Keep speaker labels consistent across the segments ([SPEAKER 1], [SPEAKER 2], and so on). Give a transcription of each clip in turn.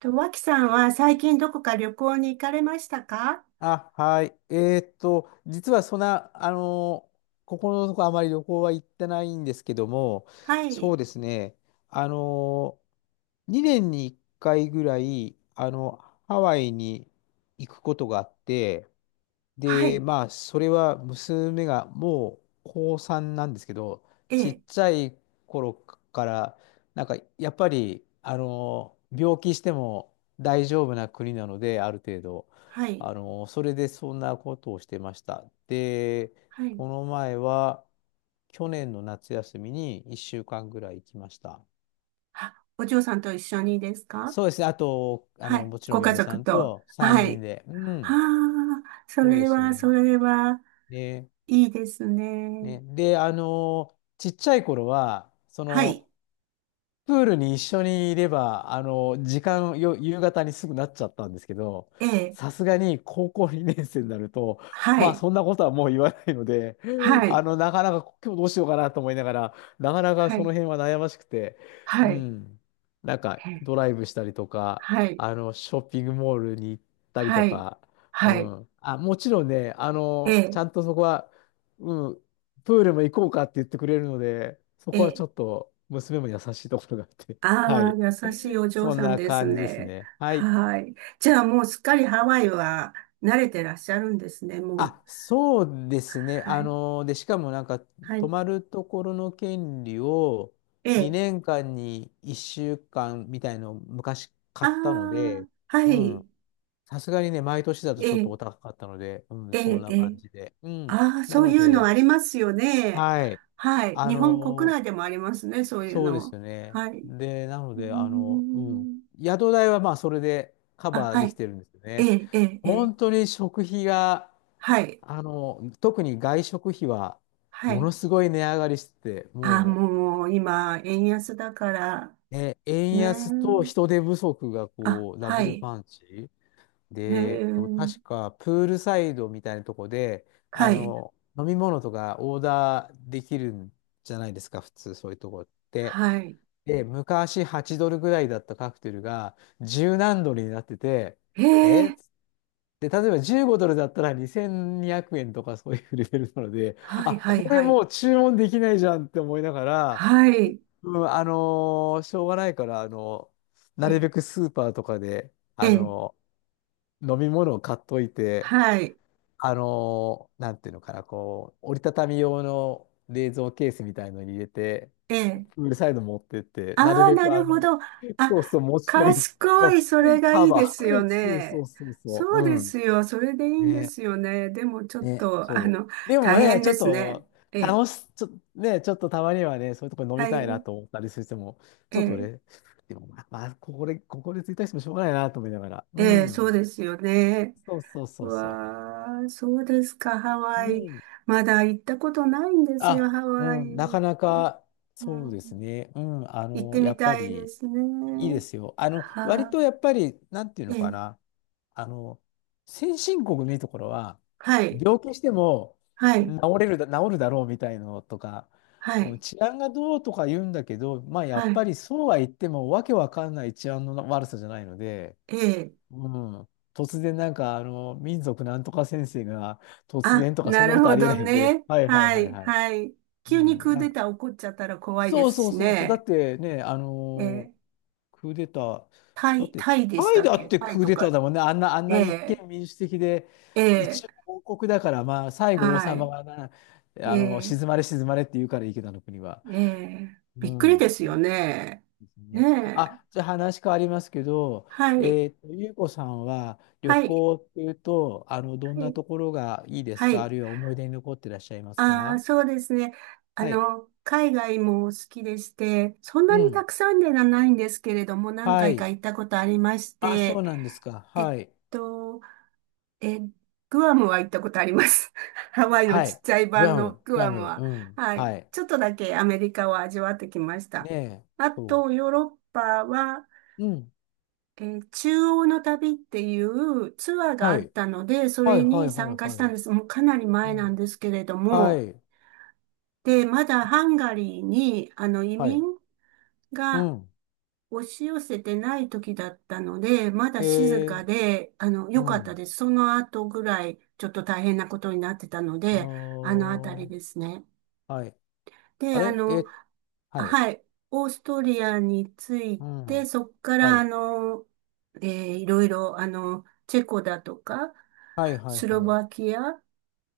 [SPEAKER 1] と、脇さんは最近どこか旅行に行かれましたか？
[SPEAKER 2] あ、はい。実はそんな、ここのとこあまり旅行は行ってないんですけども、
[SPEAKER 1] は
[SPEAKER 2] そ
[SPEAKER 1] い。
[SPEAKER 2] うですね、あの2年に1回ぐらい、ハワイに行くことがあって、
[SPEAKER 1] は
[SPEAKER 2] で、
[SPEAKER 1] い。
[SPEAKER 2] まあ、それは娘がもう高3なんですけど、
[SPEAKER 1] え
[SPEAKER 2] ちっ
[SPEAKER 1] え。
[SPEAKER 2] ちゃい頃から、なんかやっぱり、病気しても大丈夫な国なので、ある程度、
[SPEAKER 1] はい。
[SPEAKER 2] それでそんなことをしてました。で、
[SPEAKER 1] はい。
[SPEAKER 2] この前は、去年の夏休みに1週間ぐらい行きました。
[SPEAKER 1] あ、お嬢さんと一緒にですか？
[SPEAKER 2] そうですね。あと、
[SPEAKER 1] はい。
[SPEAKER 2] もちろ
[SPEAKER 1] ご
[SPEAKER 2] ん
[SPEAKER 1] 家
[SPEAKER 2] 嫁さ
[SPEAKER 1] 族
[SPEAKER 2] ん
[SPEAKER 1] と。
[SPEAKER 2] と3
[SPEAKER 1] は
[SPEAKER 2] 人
[SPEAKER 1] い。
[SPEAKER 2] で。う
[SPEAKER 1] あ
[SPEAKER 2] ん、
[SPEAKER 1] あ、そ
[SPEAKER 2] そうで
[SPEAKER 1] れ
[SPEAKER 2] す
[SPEAKER 1] は、そ
[SPEAKER 2] ね。
[SPEAKER 1] れは、
[SPEAKER 2] ね。
[SPEAKER 1] いいですね。
[SPEAKER 2] ね、で、ちっちゃい頃は、そ
[SPEAKER 1] はい。
[SPEAKER 2] の、プールに一緒にいれば、時間よ、夕方にすぐなっちゃったんですけど、
[SPEAKER 1] ええ。
[SPEAKER 2] さすがに高校2年生になると、
[SPEAKER 1] は
[SPEAKER 2] まあ、
[SPEAKER 1] い。
[SPEAKER 2] そんなことはもう言わないので、
[SPEAKER 1] はい。
[SPEAKER 2] なかなか今日どうしようかなと思いながら、なかなか
[SPEAKER 1] は
[SPEAKER 2] その
[SPEAKER 1] い。
[SPEAKER 2] 辺は悩ましくて、
[SPEAKER 1] は
[SPEAKER 2] う
[SPEAKER 1] い。
[SPEAKER 2] ん、なんか
[SPEAKER 1] え
[SPEAKER 2] ド
[SPEAKER 1] え、
[SPEAKER 2] ライブしたりとか、
[SPEAKER 1] はい。
[SPEAKER 2] ショッピングモールに行ったりと
[SPEAKER 1] はい。
[SPEAKER 2] か、う
[SPEAKER 1] はい。
[SPEAKER 2] ん、あ、もちろんね、
[SPEAKER 1] え
[SPEAKER 2] ちゃ
[SPEAKER 1] え。
[SPEAKER 2] んとそこは、うん、プールも行こうかって言ってくれるので、そ
[SPEAKER 1] え
[SPEAKER 2] こはち
[SPEAKER 1] え。
[SPEAKER 2] ょっと娘も優しいところがあって。は
[SPEAKER 1] ああ、
[SPEAKER 2] い。
[SPEAKER 1] 優しいお嬢
[SPEAKER 2] そん
[SPEAKER 1] さん
[SPEAKER 2] な
[SPEAKER 1] です
[SPEAKER 2] 感じです
[SPEAKER 1] ね。
[SPEAKER 2] ね。はい。
[SPEAKER 1] はい。じゃあもうすっかりハワイは慣れてらっしゃるんですね、もう。
[SPEAKER 2] あ、そうですね。
[SPEAKER 1] はい。
[SPEAKER 2] で、しかもなんか、
[SPEAKER 1] は
[SPEAKER 2] 泊
[SPEAKER 1] い。
[SPEAKER 2] まるところの権利を
[SPEAKER 1] ええ。
[SPEAKER 2] 2年間に1週間みたいのを昔
[SPEAKER 1] あ
[SPEAKER 2] 買ったの
[SPEAKER 1] あ、
[SPEAKER 2] で、
[SPEAKER 1] は
[SPEAKER 2] うん。
[SPEAKER 1] い。
[SPEAKER 2] さすがにね、毎年だと
[SPEAKER 1] え
[SPEAKER 2] ちょっ
[SPEAKER 1] え、
[SPEAKER 2] とお高かったので、うん、
[SPEAKER 1] え
[SPEAKER 2] そん
[SPEAKER 1] え、
[SPEAKER 2] な
[SPEAKER 1] え
[SPEAKER 2] 感
[SPEAKER 1] え。
[SPEAKER 2] じで。うん。
[SPEAKER 1] ああ、
[SPEAKER 2] な
[SPEAKER 1] そう
[SPEAKER 2] の
[SPEAKER 1] いうの
[SPEAKER 2] で、
[SPEAKER 1] ありますよね。
[SPEAKER 2] はい。
[SPEAKER 1] はい。
[SPEAKER 2] あ
[SPEAKER 1] 日本国
[SPEAKER 2] の、
[SPEAKER 1] 内でもありますね、そういう
[SPEAKER 2] そうです
[SPEAKER 1] の。
[SPEAKER 2] よね。
[SPEAKER 1] はい。う
[SPEAKER 2] で、なの
[SPEAKER 1] ー
[SPEAKER 2] で、うん。
[SPEAKER 1] ん。
[SPEAKER 2] 宿代はまあそれでカ
[SPEAKER 1] あ、
[SPEAKER 2] バー
[SPEAKER 1] は
[SPEAKER 2] でき
[SPEAKER 1] い。
[SPEAKER 2] てるんですよ
[SPEAKER 1] え
[SPEAKER 2] ね。
[SPEAKER 1] え、ええ、ええ。
[SPEAKER 2] 本当に食費が、
[SPEAKER 1] はい。
[SPEAKER 2] 特に外食費は
[SPEAKER 1] は
[SPEAKER 2] もの
[SPEAKER 1] い。
[SPEAKER 2] すごい値上がりしてて、
[SPEAKER 1] ああ、
[SPEAKER 2] も
[SPEAKER 1] もう今、円安だから、
[SPEAKER 2] う、ね、円安と
[SPEAKER 1] ね。
[SPEAKER 2] 人手不足が
[SPEAKER 1] あ、
[SPEAKER 2] こう、ダ
[SPEAKER 1] は
[SPEAKER 2] ブル
[SPEAKER 1] い。
[SPEAKER 2] パンチ。
[SPEAKER 1] へ
[SPEAKER 2] で、
[SPEAKER 1] え、
[SPEAKER 2] 確かプールサイドみたいなとこで、
[SPEAKER 1] はい、
[SPEAKER 2] 飲み物とかオーダーできるんじゃないですか、普通そういうとこって。
[SPEAKER 1] はい。
[SPEAKER 2] で、昔8ドルぐらいだったカクテルが10何ドルになってて、
[SPEAKER 1] へ
[SPEAKER 2] えっ
[SPEAKER 1] え、
[SPEAKER 2] つって例えば15ドルだったら2200円とかそういうレベルなので、
[SPEAKER 1] は
[SPEAKER 2] あ、
[SPEAKER 1] い、はい、
[SPEAKER 2] これ
[SPEAKER 1] は
[SPEAKER 2] も
[SPEAKER 1] い。
[SPEAKER 2] う注文できないじゃんって思いながら、
[SPEAKER 1] はい。
[SPEAKER 2] うん、しょうがないから、な
[SPEAKER 1] え、
[SPEAKER 2] るべくスーパーとかで、
[SPEAKER 1] え、
[SPEAKER 2] 飲み物を買っといて、
[SPEAKER 1] はい、
[SPEAKER 2] なんていうのかな、こう、折りたたみ用の冷蔵ケースみたいのに入れて、
[SPEAKER 1] え、
[SPEAKER 2] プールサイド持ってって、なる
[SPEAKER 1] ああ、
[SPEAKER 2] べ
[SPEAKER 1] な
[SPEAKER 2] く
[SPEAKER 1] るほど。
[SPEAKER 2] そうそ
[SPEAKER 1] あ、
[SPEAKER 2] う、持ち込みで、
[SPEAKER 1] 賢い、それが
[SPEAKER 2] カ
[SPEAKER 1] いいで
[SPEAKER 2] バ
[SPEAKER 1] すよ
[SPEAKER 2] ー、そうそう
[SPEAKER 1] ね。
[SPEAKER 2] そうそう、
[SPEAKER 1] そうで
[SPEAKER 2] うん。
[SPEAKER 1] すよ、それでいいんで
[SPEAKER 2] ね、
[SPEAKER 1] すよね。でもちょっ
[SPEAKER 2] ね、
[SPEAKER 1] と、
[SPEAKER 2] そう。でも
[SPEAKER 1] 大
[SPEAKER 2] ね、
[SPEAKER 1] 変
[SPEAKER 2] ちょ
[SPEAKER 1] で
[SPEAKER 2] っ
[SPEAKER 1] すね。
[SPEAKER 2] と、
[SPEAKER 1] え、
[SPEAKER 2] 楽し、ちょ、ね、ちょっとたまにはね、そういうところ飲み
[SPEAKER 1] は
[SPEAKER 2] たいな
[SPEAKER 1] い、
[SPEAKER 2] と思ったりしても、ちょっと
[SPEAKER 1] え、
[SPEAKER 2] ね、でもまあ、まあここで、ついたしてもしょうがないなと思いながら、う
[SPEAKER 1] え、そう
[SPEAKER 2] ん。
[SPEAKER 1] ですよね。
[SPEAKER 2] そうそう
[SPEAKER 1] う
[SPEAKER 2] そうそ
[SPEAKER 1] わあ、そうですか、ハ
[SPEAKER 2] う。う
[SPEAKER 1] ワイ。
[SPEAKER 2] ん
[SPEAKER 1] まだ行ったことないんですよ、
[SPEAKER 2] あ、
[SPEAKER 1] ハワ
[SPEAKER 2] うん、なか
[SPEAKER 1] イ。
[SPEAKER 2] なか
[SPEAKER 1] う
[SPEAKER 2] そうです
[SPEAKER 1] ん、
[SPEAKER 2] ね。うん、
[SPEAKER 1] 行って
[SPEAKER 2] や
[SPEAKER 1] み
[SPEAKER 2] っぱ
[SPEAKER 1] たいで
[SPEAKER 2] り
[SPEAKER 1] す
[SPEAKER 2] いいで
[SPEAKER 1] ね。
[SPEAKER 2] すよ。
[SPEAKER 1] は
[SPEAKER 2] 割
[SPEAKER 1] あ、
[SPEAKER 2] とやっぱり、なんていう
[SPEAKER 1] え
[SPEAKER 2] のか
[SPEAKER 1] え、
[SPEAKER 2] な。あの、先進国のいいところは、
[SPEAKER 1] はい、
[SPEAKER 2] 病気しても
[SPEAKER 1] はい、
[SPEAKER 2] 治るだろうみたいのとか、
[SPEAKER 1] は
[SPEAKER 2] うん、
[SPEAKER 1] い、
[SPEAKER 2] 治安がどうとか言うんだけど、まあや
[SPEAKER 1] は
[SPEAKER 2] っぱ
[SPEAKER 1] い、
[SPEAKER 2] りそうは言ってもわけわかんない治安の悪さじゃないので、
[SPEAKER 1] ええ、
[SPEAKER 2] うん、突然なんかあの民族なんとか先生が突
[SPEAKER 1] あ、
[SPEAKER 2] 然とかそ
[SPEAKER 1] な
[SPEAKER 2] んな
[SPEAKER 1] る
[SPEAKER 2] こと
[SPEAKER 1] ほ
[SPEAKER 2] ありえ
[SPEAKER 1] ど
[SPEAKER 2] ないので、
[SPEAKER 1] ね。
[SPEAKER 2] はいはい
[SPEAKER 1] は
[SPEAKER 2] はい
[SPEAKER 1] い、
[SPEAKER 2] はい。
[SPEAKER 1] はい。
[SPEAKER 2] う
[SPEAKER 1] 急に
[SPEAKER 2] ん、
[SPEAKER 1] クー
[SPEAKER 2] なん
[SPEAKER 1] デ
[SPEAKER 2] か
[SPEAKER 1] ター起こっちゃったら怖いで
[SPEAKER 2] そう
[SPEAKER 1] す
[SPEAKER 2] そう
[SPEAKER 1] し
[SPEAKER 2] そうそう。だっ
[SPEAKER 1] ね。
[SPEAKER 2] てね、
[SPEAKER 1] ええ、
[SPEAKER 2] クーデター、
[SPEAKER 1] タ
[SPEAKER 2] だっ
[SPEAKER 1] イ、
[SPEAKER 2] て、
[SPEAKER 1] タイでし
[SPEAKER 2] タ
[SPEAKER 1] た
[SPEAKER 2] イ
[SPEAKER 1] っ
[SPEAKER 2] だっ
[SPEAKER 1] け？
[SPEAKER 2] て
[SPEAKER 1] タイ
[SPEAKER 2] クー
[SPEAKER 1] と
[SPEAKER 2] デター
[SPEAKER 1] か。
[SPEAKER 2] だもんね。あん
[SPEAKER 1] え
[SPEAKER 2] な一
[SPEAKER 1] え、
[SPEAKER 2] 見民主的で、
[SPEAKER 1] ええ、
[SPEAKER 2] 一応王国だから、まあ、最後王
[SPEAKER 1] は
[SPEAKER 2] 様
[SPEAKER 1] い、
[SPEAKER 2] がな、
[SPEAKER 1] ええ、
[SPEAKER 2] 静まれ静まれって言うからいいけど、あの国は。
[SPEAKER 1] ええ、
[SPEAKER 2] う
[SPEAKER 1] びっくりで
[SPEAKER 2] ん。
[SPEAKER 1] すよね。
[SPEAKER 2] ですね。
[SPEAKER 1] ね
[SPEAKER 2] あ、
[SPEAKER 1] え、
[SPEAKER 2] じゃあ話変わりますけど、
[SPEAKER 1] はい、
[SPEAKER 2] ゆうこさんは旅
[SPEAKER 1] はい、
[SPEAKER 2] 行っていうと、どん
[SPEAKER 1] は
[SPEAKER 2] な
[SPEAKER 1] い、
[SPEAKER 2] ところがいいです
[SPEAKER 1] は
[SPEAKER 2] か？あ
[SPEAKER 1] い。
[SPEAKER 2] るいは思い出に残ってらっしゃいます
[SPEAKER 1] ああ、
[SPEAKER 2] か？
[SPEAKER 1] そうですね。
[SPEAKER 2] はい。
[SPEAKER 1] 海外も好きでして、そん
[SPEAKER 2] う
[SPEAKER 1] なにた
[SPEAKER 2] ん。
[SPEAKER 1] くさんではないんですけれども、何
[SPEAKER 2] は
[SPEAKER 1] 回か
[SPEAKER 2] い。
[SPEAKER 1] 行ったことありまし
[SPEAKER 2] あ、そ
[SPEAKER 1] て、
[SPEAKER 2] うなんですか。
[SPEAKER 1] えっ
[SPEAKER 2] はい。
[SPEAKER 1] と、え、グアムは行ったことあります。ハワイの
[SPEAKER 2] は
[SPEAKER 1] ちっ
[SPEAKER 2] い。
[SPEAKER 1] ちゃい
[SPEAKER 2] グ
[SPEAKER 1] 版
[SPEAKER 2] ア
[SPEAKER 1] の
[SPEAKER 2] ム、
[SPEAKER 1] グ
[SPEAKER 2] グア
[SPEAKER 1] アム
[SPEAKER 2] ム、
[SPEAKER 1] は。
[SPEAKER 2] うん。
[SPEAKER 1] はい。
[SPEAKER 2] はい。
[SPEAKER 1] ちょっとだけアメリカを味わってきまし
[SPEAKER 2] ね
[SPEAKER 1] た。
[SPEAKER 2] え、
[SPEAKER 1] あ
[SPEAKER 2] そ
[SPEAKER 1] と、ヨーロッパは、
[SPEAKER 2] う。うん。
[SPEAKER 1] 中央の旅っていうツアーが
[SPEAKER 2] は
[SPEAKER 1] あっ
[SPEAKER 2] い。
[SPEAKER 1] たので、そ
[SPEAKER 2] はい、
[SPEAKER 1] れ
[SPEAKER 2] はい、
[SPEAKER 1] に
[SPEAKER 2] はい、
[SPEAKER 1] 参加し
[SPEAKER 2] は
[SPEAKER 1] たん
[SPEAKER 2] い。
[SPEAKER 1] です。もうかなり
[SPEAKER 2] う
[SPEAKER 1] 前なん
[SPEAKER 2] ん。
[SPEAKER 1] ですけれど
[SPEAKER 2] は
[SPEAKER 1] も、
[SPEAKER 2] い。
[SPEAKER 1] で、まだハンガリーに、移
[SPEAKER 2] は
[SPEAKER 1] 民
[SPEAKER 2] い。う
[SPEAKER 1] が
[SPEAKER 2] ん。
[SPEAKER 1] 押し寄せてない時だったので、まだ静
[SPEAKER 2] へえ、
[SPEAKER 1] かで、
[SPEAKER 2] う
[SPEAKER 1] 良かった
[SPEAKER 2] ん。
[SPEAKER 1] です。その後ぐらい、ちょっと大変なことになってたの
[SPEAKER 2] あ
[SPEAKER 1] で、あのあたり
[SPEAKER 2] ー。
[SPEAKER 1] ですね。
[SPEAKER 2] はい。あ
[SPEAKER 1] で、
[SPEAKER 2] れえ、はい。
[SPEAKER 1] はい、オーストリアについ
[SPEAKER 2] う
[SPEAKER 1] て、
[SPEAKER 2] ん。
[SPEAKER 1] そこか
[SPEAKER 2] は
[SPEAKER 1] ら、
[SPEAKER 2] い。
[SPEAKER 1] えーいろいろ、チェコだとか、
[SPEAKER 2] はい、はい、
[SPEAKER 1] スロ
[SPEAKER 2] はい。
[SPEAKER 1] バキア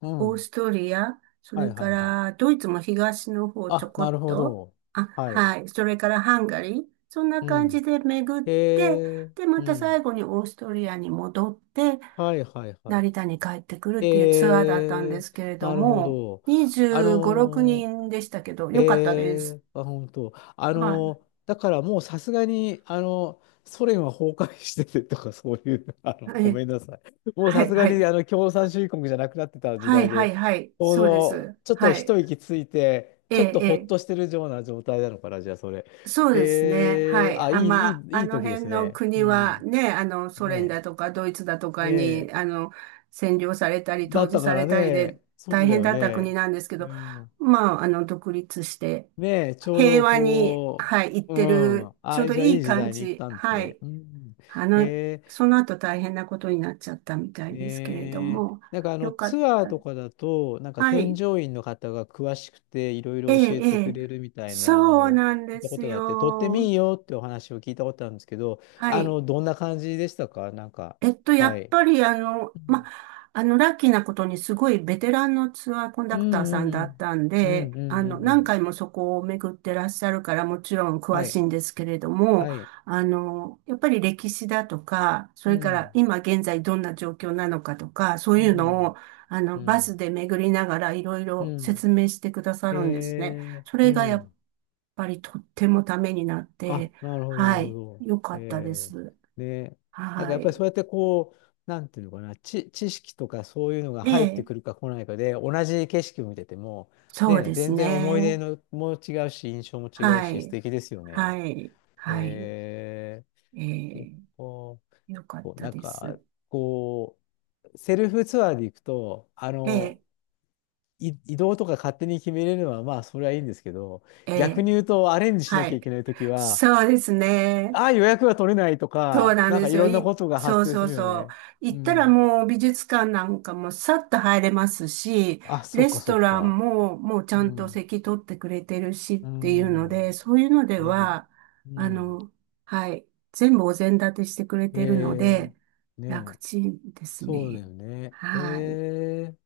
[SPEAKER 2] う
[SPEAKER 1] オー
[SPEAKER 2] ん。
[SPEAKER 1] ストリア、そ
[SPEAKER 2] はい、
[SPEAKER 1] れか
[SPEAKER 2] はい、はい。
[SPEAKER 1] らドイツも東の方ちょ
[SPEAKER 2] あ、
[SPEAKER 1] こ
[SPEAKER 2] な
[SPEAKER 1] っ
[SPEAKER 2] るほ
[SPEAKER 1] と、
[SPEAKER 2] ど。
[SPEAKER 1] あ、
[SPEAKER 2] はい。
[SPEAKER 1] はい、それからハンガリー、そんな
[SPEAKER 2] う
[SPEAKER 1] 感じ
[SPEAKER 2] ん。
[SPEAKER 1] で巡っ
[SPEAKER 2] へ
[SPEAKER 1] て、
[SPEAKER 2] え、
[SPEAKER 1] で、ま
[SPEAKER 2] う
[SPEAKER 1] た最
[SPEAKER 2] ん。
[SPEAKER 1] 後にオーストリアに戻って、
[SPEAKER 2] はい、はい、はい。
[SPEAKER 1] 成田に帰ってくるっていうツアーだったんで
[SPEAKER 2] え
[SPEAKER 1] す
[SPEAKER 2] ー、
[SPEAKER 1] けれど
[SPEAKER 2] なるほ
[SPEAKER 1] も、
[SPEAKER 2] ど。あ
[SPEAKER 1] 25、6
[SPEAKER 2] の
[SPEAKER 1] 人でしたけど、よかったです。
[SPEAKER 2] あ、本当。
[SPEAKER 1] はい。
[SPEAKER 2] だからもうさすがに、ソ連は崩壊しててとか、そういう、ご
[SPEAKER 1] え、
[SPEAKER 2] めんなさい。もう
[SPEAKER 1] は
[SPEAKER 2] さ
[SPEAKER 1] い、
[SPEAKER 2] すが
[SPEAKER 1] は
[SPEAKER 2] に、
[SPEAKER 1] い。
[SPEAKER 2] 共産主義国じゃなくなってた時
[SPEAKER 1] はい、
[SPEAKER 2] 代
[SPEAKER 1] は
[SPEAKER 2] で、
[SPEAKER 1] い、はい。
[SPEAKER 2] ちょう
[SPEAKER 1] そうで
[SPEAKER 2] ど、
[SPEAKER 1] す。
[SPEAKER 2] ちょっと
[SPEAKER 1] はい。
[SPEAKER 2] 一息ついて、
[SPEAKER 1] え
[SPEAKER 2] ちょっ
[SPEAKER 1] え、
[SPEAKER 2] と
[SPEAKER 1] え
[SPEAKER 2] ほっ
[SPEAKER 1] え。
[SPEAKER 2] としてるような状態なのかな、じゃあ、それ。
[SPEAKER 1] そうですね。は
[SPEAKER 2] えー、
[SPEAKER 1] い。
[SPEAKER 2] あ、
[SPEAKER 1] あ、まあ、あ
[SPEAKER 2] いい
[SPEAKER 1] の
[SPEAKER 2] 時で
[SPEAKER 1] 辺
[SPEAKER 2] す
[SPEAKER 1] の
[SPEAKER 2] ね。う
[SPEAKER 1] 国は
[SPEAKER 2] ん。
[SPEAKER 1] ね、ソ連
[SPEAKER 2] ね
[SPEAKER 1] だとかドイツだと
[SPEAKER 2] え。
[SPEAKER 1] かに、
[SPEAKER 2] ね
[SPEAKER 1] 占領されたり、
[SPEAKER 2] だ
[SPEAKER 1] 統
[SPEAKER 2] っ
[SPEAKER 1] 治
[SPEAKER 2] たか
[SPEAKER 1] され
[SPEAKER 2] ら
[SPEAKER 1] たりで
[SPEAKER 2] ね、そ
[SPEAKER 1] 大
[SPEAKER 2] うだ
[SPEAKER 1] 変
[SPEAKER 2] よ
[SPEAKER 1] だった国
[SPEAKER 2] ね。
[SPEAKER 1] なんですけ
[SPEAKER 2] う
[SPEAKER 1] ど、
[SPEAKER 2] ん。
[SPEAKER 1] まあ、独立して、
[SPEAKER 2] ねえ、ちょう
[SPEAKER 1] 平
[SPEAKER 2] ど
[SPEAKER 1] 和に、
[SPEAKER 2] こ
[SPEAKER 1] はい、行っ
[SPEAKER 2] う、う
[SPEAKER 1] てる、
[SPEAKER 2] ん。
[SPEAKER 1] ちょう
[SPEAKER 2] あ、
[SPEAKER 1] ど
[SPEAKER 2] じゃあ
[SPEAKER 1] い
[SPEAKER 2] い
[SPEAKER 1] い
[SPEAKER 2] い時
[SPEAKER 1] 感
[SPEAKER 2] 代に行っ
[SPEAKER 1] じ。
[SPEAKER 2] たんです
[SPEAKER 1] は
[SPEAKER 2] ね。
[SPEAKER 1] い。
[SPEAKER 2] うん。
[SPEAKER 1] あ
[SPEAKER 2] へ
[SPEAKER 1] の、
[SPEAKER 2] え、
[SPEAKER 1] その後大変なことになっちゃったみたいですけれど
[SPEAKER 2] ねえ。
[SPEAKER 1] も、
[SPEAKER 2] なんかあの
[SPEAKER 1] よかっ
[SPEAKER 2] ツアー
[SPEAKER 1] た。
[SPEAKER 2] とかだと、なんか
[SPEAKER 1] は
[SPEAKER 2] 添
[SPEAKER 1] い。
[SPEAKER 2] 乗員の方が詳しくていろい
[SPEAKER 1] え
[SPEAKER 2] ろ教
[SPEAKER 1] え、
[SPEAKER 2] えて
[SPEAKER 1] え
[SPEAKER 2] く
[SPEAKER 1] え。
[SPEAKER 2] れるみたいな
[SPEAKER 1] そう
[SPEAKER 2] を
[SPEAKER 1] なん
[SPEAKER 2] 聞
[SPEAKER 1] で
[SPEAKER 2] いたこ
[SPEAKER 1] す
[SPEAKER 2] とがあって、とっても
[SPEAKER 1] よ。
[SPEAKER 2] いいよってお話を聞いたことあるんですけど、
[SPEAKER 1] はい。
[SPEAKER 2] どんな感じでしたか？なんか、
[SPEAKER 1] や
[SPEAKER 2] は
[SPEAKER 1] っ
[SPEAKER 2] い。
[SPEAKER 1] ぱりま、ラッキーなことにすごいベテランのツアーコン
[SPEAKER 2] う
[SPEAKER 1] ダ
[SPEAKER 2] ん
[SPEAKER 1] クターさ
[SPEAKER 2] う
[SPEAKER 1] んだっ
[SPEAKER 2] ん
[SPEAKER 1] たん
[SPEAKER 2] うん。う
[SPEAKER 1] で、
[SPEAKER 2] んうんうんう
[SPEAKER 1] 何
[SPEAKER 2] ん。
[SPEAKER 1] 回もそこを巡ってらっしゃるからもちろん詳
[SPEAKER 2] は
[SPEAKER 1] し
[SPEAKER 2] い。
[SPEAKER 1] いんですけれども、
[SPEAKER 2] はい。
[SPEAKER 1] やっぱり歴史だとか、そ
[SPEAKER 2] う
[SPEAKER 1] れから
[SPEAKER 2] ん。
[SPEAKER 1] 今現在どんな状況なのかとか、そう
[SPEAKER 2] う
[SPEAKER 1] いうのを、
[SPEAKER 2] ん、う
[SPEAKER 1] バス
[SPEAKER 2] ん、
[SPEAKER 1] で巡りながらいろい
[SPEAKER 2] う
[SPEAKER 1] ろ
[SPEAKER 2] ん。
[SPEAKER 1] 説明してくださ
[SPEAKER 2] え
[SPEAKER 1] るんですね。
[SPEAKER 2] え、
[SPEAKER 1] そ
[SPEAKER 2] う
[SPEAKER 1] れがやっ
[SPEAKER 2] ん。
[SPEAKER 1] ぱりとってもためになっ
[SPEAKER 2] あ、
[SPEAKER 1] て、
[SPEAKER 2] なるほど、なる
[SPEAKER 1] は
[SPEAKER 2] ほ
[SPEAKER 1] い、
[SPEAKER 2] ど。
[SPEAKER 1] 良かったで
[SPEAKER 2] え
[SPEAKER 1] す。
[SPEAKER 2] え、ね。なんか
[SPEAKER 1] は
[SPEAKER 2] やっぱり
[SPEAKER 1] い。
[SPEAKER 2] そうやってこう、なんていうのかな、知識とかそういうのが
[SPEAKER 1] え
[SPEAKER 2] 入って
[SPEAKER 1] え、
[SPEAKER 2] くるか来ないかで、同じ景色を見てても、
[SPEAKER 1] そう
[SPEAKER 2] ね、
[SPEAKER 1] です
[SPEAKER 2] 全然思い出
[SPEAKER 1] ね。
[SPEAKER 2] のも違うし、印象も違う
[SPEAKER 1] は
[SPEAKER 2] し、素
[SPEAKER 1] い。
[SPEAKER 2] 敵ですよ
[SPEAKER 1] は
[SPEAKER 2] ね。
[SPEAKER 1] い。はい。
[SPEAKER 2] え
[SPEAKER 1] え
[SPEAKER 2] ー
[SPEAKER 1] ー、
[SPEAKER 2] お、お、
[SPEAKER 1] よかっ
[SPEAKER 2] そう
[SPEAKER 1] た
[SPEAKER 2] なん
[SPEAKER 1] で
[SPEAKER 2] か、
[SPEAKER 1] す。
[SPEAKER 2] こう、セルフツアーで行くと、
[SPEAKER 1] え
[SPEAKER 2] 移動とか勝手に決めれるのは、まあ、それはいいんですけど、
[SPEAKER 1] ー、
[SPEAKER 2] 逆
[SPEAKER 1] え
[SPEAKER 2] に
[SPEAKER 1] ー、
[SPEAKER 2] 言うと、アレンジしな
[SPEAKER 1] は
[SPEAKER 2] きゃ
[SPEAKER 1] い。
[SPEAKER 2] いけないときは、
[SPEAKER 1] そうですね。
[SPEAKER 2] ああ、予約が取れないと
[SPEAKER 1] そう
[SPEAKER 2] か、
[SPEAKER 1] なん
[SPEAKER 2] なん
[SPEAKER 1] で
[SPEAKER 2] か
[SPEAKER 1] す
[SPEAKER 2] い
[SPEAKER 1] よ。
[SPEAKER 2] ろんなことが
[SPEAKER 1] そ
[SPEAKER 2] 発
[SPEAKER 1] う
[SPEAKER 2] 生
[SPEAKER 1] そ
[SPEAKER 2] す
[SPEAKER 1] う
[SPEAKER 2] るよ
[SPEAKER 1] そう。
[SPEAKER 2] ね。う
[SPEAKER 1] 行ったら
[SPEAKER 2] ん。
[SPEAKER 1] もう美術館なんかもさっと入れますし、
[SPEAKER 2] あ、そ
[SPEAKER 1] レ
[SPEAKER 2] っか、
[SPEAKER 1] ス
[SPEAKER 2] そ
[SPEAKER 1] ト
[SPEAKER 2] っ
[SPEAKER 1] ラン
[SPEAKER 2] か。
[SPEAKER 1] ももうち
[SPEAKER 2] う
[SPEAKER 1] ゃんと
[SPEAKER 2] ん。
[SPEAKER 1] 席取ってくれてるしっ
[SPEAKER 2] う
[SPEAKER 1] ていうの
[SPEAKER 2] ん。
[SPEAKER 1] で、
[SPEAKER 2] ね
[SPEAKER 1] そういうので
[SPEAKER 2] え。
[SPEAKER 1] は、
[SPEAKER 2] う
[SPEAKER 1] あ
[SPEAKER 2] ん。
[SPEAKER 1] の、はい、全部お膳立てしてくれてるの
[SPEAKER 2] え
[SPEAKER 1] で、
[SPEAKER 2] え。ね
[SPEAKER 1] 楽
[SPEAKER 2] え。
[SPEAKER 1] ちんです
[SPEAKER 2] そうだ
[SPEAKER 1] ね。
[SPEAKER 2] よね。え
[SPEAKER 1] はい、
[SPEAKER 2] え。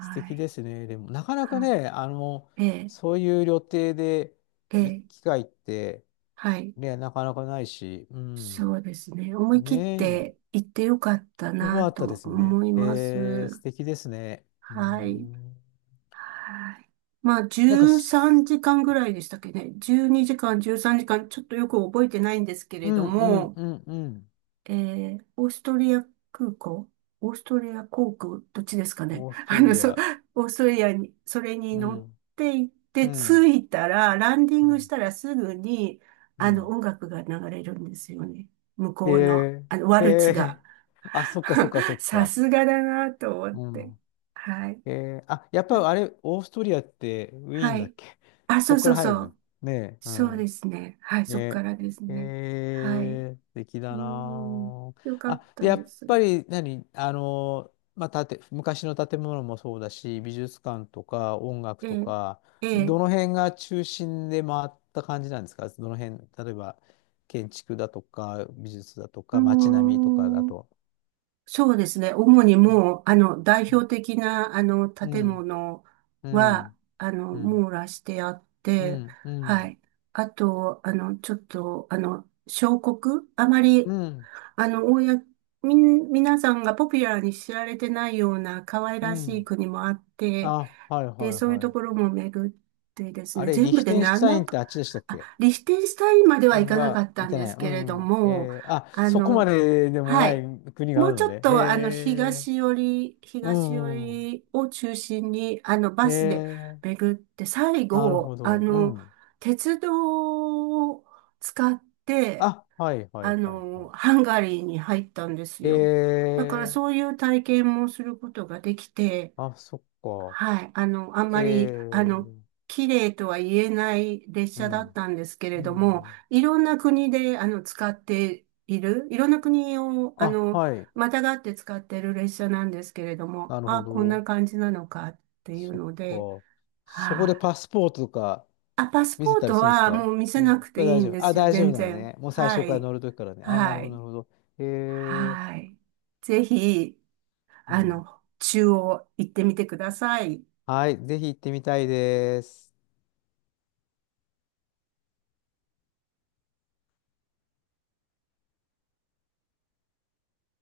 [SPEAKER 2] 素敵で
[SPEAKER 1] い、
[SPEAKER 2] すね。でも、なかなか
[SPEAKER 1] はい。
[SPEAKER 2] ね、
[SPEAKER 1] ええ、
[SPEAKER 2] そういう旅程で
[SPEAKER 1] え
[SPEAKER 2] 行く
[SPEAKER 1] え、
[SPEAKER 2] 機会って、
[SPEAKER 1] はい。
[SPEAKER 2] ね、なかなかないし、うん。
[SPEAKER 1] そうですね。思い切っ
[SPEAKER 2] ねえ。
[SPEAKER 1] て行ってよかった
[SPEAKER 2] よか
[SPEAKER 1] な
[SPEAKER 2] ったで
[SPEAKER 1] と
[SPEAKER 2] すね。
[SPEAKER 1] 思いま
[SPEAKER 2] えー、素
[SPEAKER 1] す。
[SPEAKER 2] 敵ですね。うー
[SPEAKER 1] はい。
[SPEAKER 2] ん。
[SPEAKER 1] はい。まあ、
[SPEAKER 2] なんか
[SPEAKER 1] 13
[SPEAKER 2] す、
[SPEAKER 1] 時間ぐらいでしたっけね。12時間、13時間、ちょっとよく覚えてないんですけ
[SPEAKER 2] う
[SPEAKER 1] れど
[SPEAKER 2] んうん
[SPEAKER 1] も、
[SPEAKER 2] うんうん。
[SPEAKER 1] えオーストリア空港オーストリア航空、どっちですかね？
[SPEAKER 2] オーストリア。
[SPEAKER 1] オーストリアに、それに
[SPEAKER 2] う
[SPEAKER 1] 乗っ
[SPEAKER 2] ん。
[SPEAKER 1] て行っ
[SPEAKER 2] う
[SPEAKER 1] て、着
[SPEAKER 2] ん。
[SPEAKER 1] いたら、ランディ
[SPEAKER 2] う
[SPEAKER 1] ングし
[SPEAKER 2] ん
[SPEAKER 1] たらすぐに、
[SPEAKER 2] うん。
[SPEAKER 1] 音楽が流れるんですよね。向
[SPEAKER 2] え
[SPEAKER 1] こうの、ワ
[SPEAKER 2] ー、へ
[SPEAKER 1] ルツが。
[SPEAKER 2] え あ、そっかそっかそ っ
[SPEAKER 1] さ
[SPEAKER 2] か。
[SPEAKER 1] すがだなと思っ
[SPEAKER 2] う
[SPEAKER 1] て。
[SPEAKER 2] ん。
[SPEAKER 1] はい。
[SPEAKER 2] へえあ、やっ
[SPEAKER 1] はい。
[SPEAKER 2] ぱあれ、オーストリアってウィー
[SPEAKER 1] は
[SPEAKER 2] ンだっ
[SPEAKER 1] い。
[SPEAKER 2] け？
[SPEAKER 1] あ、
[SPEAKER 2] そ
[SPEAKER 1] そ
[SPEAKER 2] っ
[SPEAKER 1] う
[SPEAKER 2] か
[SPEAKER 1] そ
[SPEAKER 2] ら
[SPEAKER 1] う
[SPEAKER 2] 入る
[SPEAKER 1] そ
[SPEAKER 2] の？
[SPEAKER 1] う。
[SPEAKER 2] ねえ。う
[SPEAKER 1] そうで
[SPEAKER 2] ん
[SPEAKER 1] すね。はい、そっか
[SPEAKER 2] ね。
[SPEAKER 1] らですね。はい。う
[SPEAKER 2] えー、素敵
[SPEAKER 1] ー
[SPEAKER 2] だ
[SPEAKER 1] ん、
[SPEAKER 2] な
[SPEAKER 1] よか
[SPEAKER 2] あ。
[SPEAKER 1] っ
[SPEAKER 2] あ、で、
[SPEAKER 1] た
[SPEAKER 2] や
[SPEAKER 1] で
[SPEAKER 2] っ
[SPEAKER 1] す。
[SPEAKER 2] ぱり何、まあ、昔の建物もそうだし、美術館とか音楽
[SPEAKER 1] え
[SPEAKER 2] と
[SPEAKER 1] え、
[SPEAKER 2] か、
[SPEAKER 1] え
[SPEAKER 2] ど
[SPEAKER 1] え、
[SPEAKER 2] の辺が中心で回った感じなんですか？どの辺、例えば建築だとか、美術だと
[SPEAKER 1] う
[SPEAKER 2] か、街
[SPEAKER 1] ー
[SPEAKER 2] 並みとかだ
[SPEAKER 1] ん、
[SPEAKER 2] と。
[SPEAKER 1] そうですね。主にも
[SPEAKER 2] う
[SPEAKER 1] う、代
[SPEAKER 2] ん、
[SPEAKER 1] 表的な、建物
[SPEAKER 2] うん、
[SPEAKER 1] は、
[SPEAKER 2] うん、うん、
[SPEAKER 1] 網羅してあっ
[SPEAKER 2] う
[SPEAKER 1] て、は
[SPEAKER 2] ん、
[SPEAKER 1] い。あと、ちょっと、小国あま
[SPEAKER 2] う
[SPEAKER 1] り、
[SPEAKER 2] ん、
[SPEAKER 1] 公みん、皆さんがポピュラーに知られてないような可愛
[SPEAKER 2] う
[SPEAKER 1] らしい
[SPEAKER 2] ん。
[SPEAKER 1] 国もあって、
[SPEAKER 2] あ、はい
[SPEAKER 1] で、
[SPEAKER 2] はい
[SPEAKER 1] そういう
[SPEAKER 2] は
[SPEAKER 1] と
[SPEAKER 2] い。
[SPEAKER 1] ころも巡ってです
[SPEAKER 2] あ
[SPEAKER 1] ね、
[SPEAKER 2] れ、
[SPEAKER 1] 全
[SPEAKER 2] リ
[SPEAKER 1] 部
[SPEAKER 2] ヒ
[SPEAKER 1] で
[SPEAKER 2] テンシュタイ
[SPEAKER 1] 7
[SPEAKER 2] ンっ
[SPEAKER 1] か、
[SPEAKER 2] てあっちでしたっ
[SPEAKER 1] あ、
[SPEAKER 2] け？
[SPEAKER 1] リヒテンシュタインまでは
[SPEAKER 2] 財
[SPEAKER 1] 行
[SPEAKER 2] 布
[SPEAKER 1] かなか
[SPEAKER 2] は
[SPEAKER 1] った
[SPEAKER 2] い
[SPEAKER 1] ん
[SPEAKER 2] て
[SPEAKER 1] で
[SPEAKER 2] ない。
[SPEAKER 1] す
[SPEAKER 2] う
[SPEAKER 1] けれど
[SPEAKER 2] ん、うん。
[SPEAKER 1] も、
[SPEAKER 2] えー、あ、
[SPEAKER 1] あ
[SPEAKER 2] そこま
[SPEAKER 1] の、
[SPEAKER 2] ででも
[SPEAKER 1] は
[SPEAKER 2] ない
[SPEAKER 1] い。
[SPEAKER 2] 国が
[SPEAKER 1] も
[SPEAKER 2] あ
[SPEAKER 1] う
[SPEAKER 2] る
[SPEAKER 1] ち
[SPEAKER 2] の
[SPEAKER 1] ょっ
[SPEAKER 2] で。へ
[SPEAKER 1] と、
[SPEAKER 2] え。
[SPEAKER 1] 東寄り、
[SPEAKER 2] う
[SPEAKER 1] 東寄
[SPEAKER 2] ん、うん。
[SPEAKER 1] りを中心に、
[SPEAKER 2] へ
[SPEAKER 1] バスで
[SPEAKER 2] え。
[SPEAKER 1] 巡って、最
[SPEAKER 2] なるほ
[SPEAKER 1] 後、
[SPEAKER 2] ど。うん。
[SPEAKER 1] 鉄道を使って、
[SPEAKER 2] あ、はいはいはいはい。
[SPEAKER 1] ハンガリーに入ったんです
[SPEAKER 2] え
[SPEAKER 1] よ。だから、
[SPEAKER 2] ー、
[SPEAKER 1] そういう体験もすることができて、
[SPEAKER 2] あ、そっか。
[SPEAKER 1] はい。あん
[SPEAKER 2] え
[SPEAKER 1] まり、
[SPEAKER 2] ー、
[SPEAKER 1] 綺麗とは言えない列
[SPEAKER 2] う
[SPEAKER 1] 車だっ
[SPEAKER 2] ん。
[SPEAKER 1] たんですけれ
[SPEAKER 2] う
[SPEAKER 1] ども、
[SPEAKER 2] ん。
[SPEAKER 1] いろんな国で、使っている、いろんな国を、
[SPEAKER 2] あ、はい。
[SPEAKER 1] またがって使ってる列車なんですけれども、
[SPEAKER 2] なる
[SPEAKER 1] あ、
[SPEAKER 2] ほ
[SPEAKER 1] こんな
[SPEAKER 2] ど。
[SPEAKER 1] 感じなのかっていう
[SPEAKER 2] そっ
[SPEAKER 1] ので、
[SPEAKER 2] か。そこで
[SPEAKER 1] はい。
[SPEAKER 2] パスポートとか
[SPEAKER 1] あ、パス
[SPEAKER 2] 見せ
[SPEAKER 1] ポー
[SPEAKER 2] たり
[SPEAKER 1] ト
[SPEAKER 2] するんです
[SPEAKER 1] は
[SPEAKER 2] か？
[SPEAKER 1] もう見せ
[SPEAKER 2] う
[SPEAKER 1] な
[SPEAKER 2] ん。
[SPEAKER 1] く
[SPEAKER 2] そ
[SPEAKER 1] て
[SPEAKER 2] れ
[SPEAKER 1] い
[SPEAKER 2] 大
[SPEAKER 1] いん
[SPEAKER 2] 丈
[SPEAKER 1] で
[SPEAKER 2] 夫。あ、
[SPEAKER 1] すよ、
[SPEAKER 2] 大丈夫
[SPEAKER 1] 全
[SPEAKER 2] なの
[SPEAKER 1] 然。
[SPEAKER 2] ね。もう最
[SPEAKER 1] は
[SPEAKER 2] 初から
[SPEAKER 1] い。
[SPEAKER 2] 乗るときからね。あ、なる
[SPEAKER 1] は
[SPEAKER 2] ほど、な
[SPEAKER 1] い。
[SPEAKER 2] るほど。へえ。
[SPEAKER 1] はい。ぜひ、
[SPEAKER 2] うん。
[SPEAKER 1] 中央行ってみてください。
[SPEAKER 2] はい、ぜひ行ってみたいです。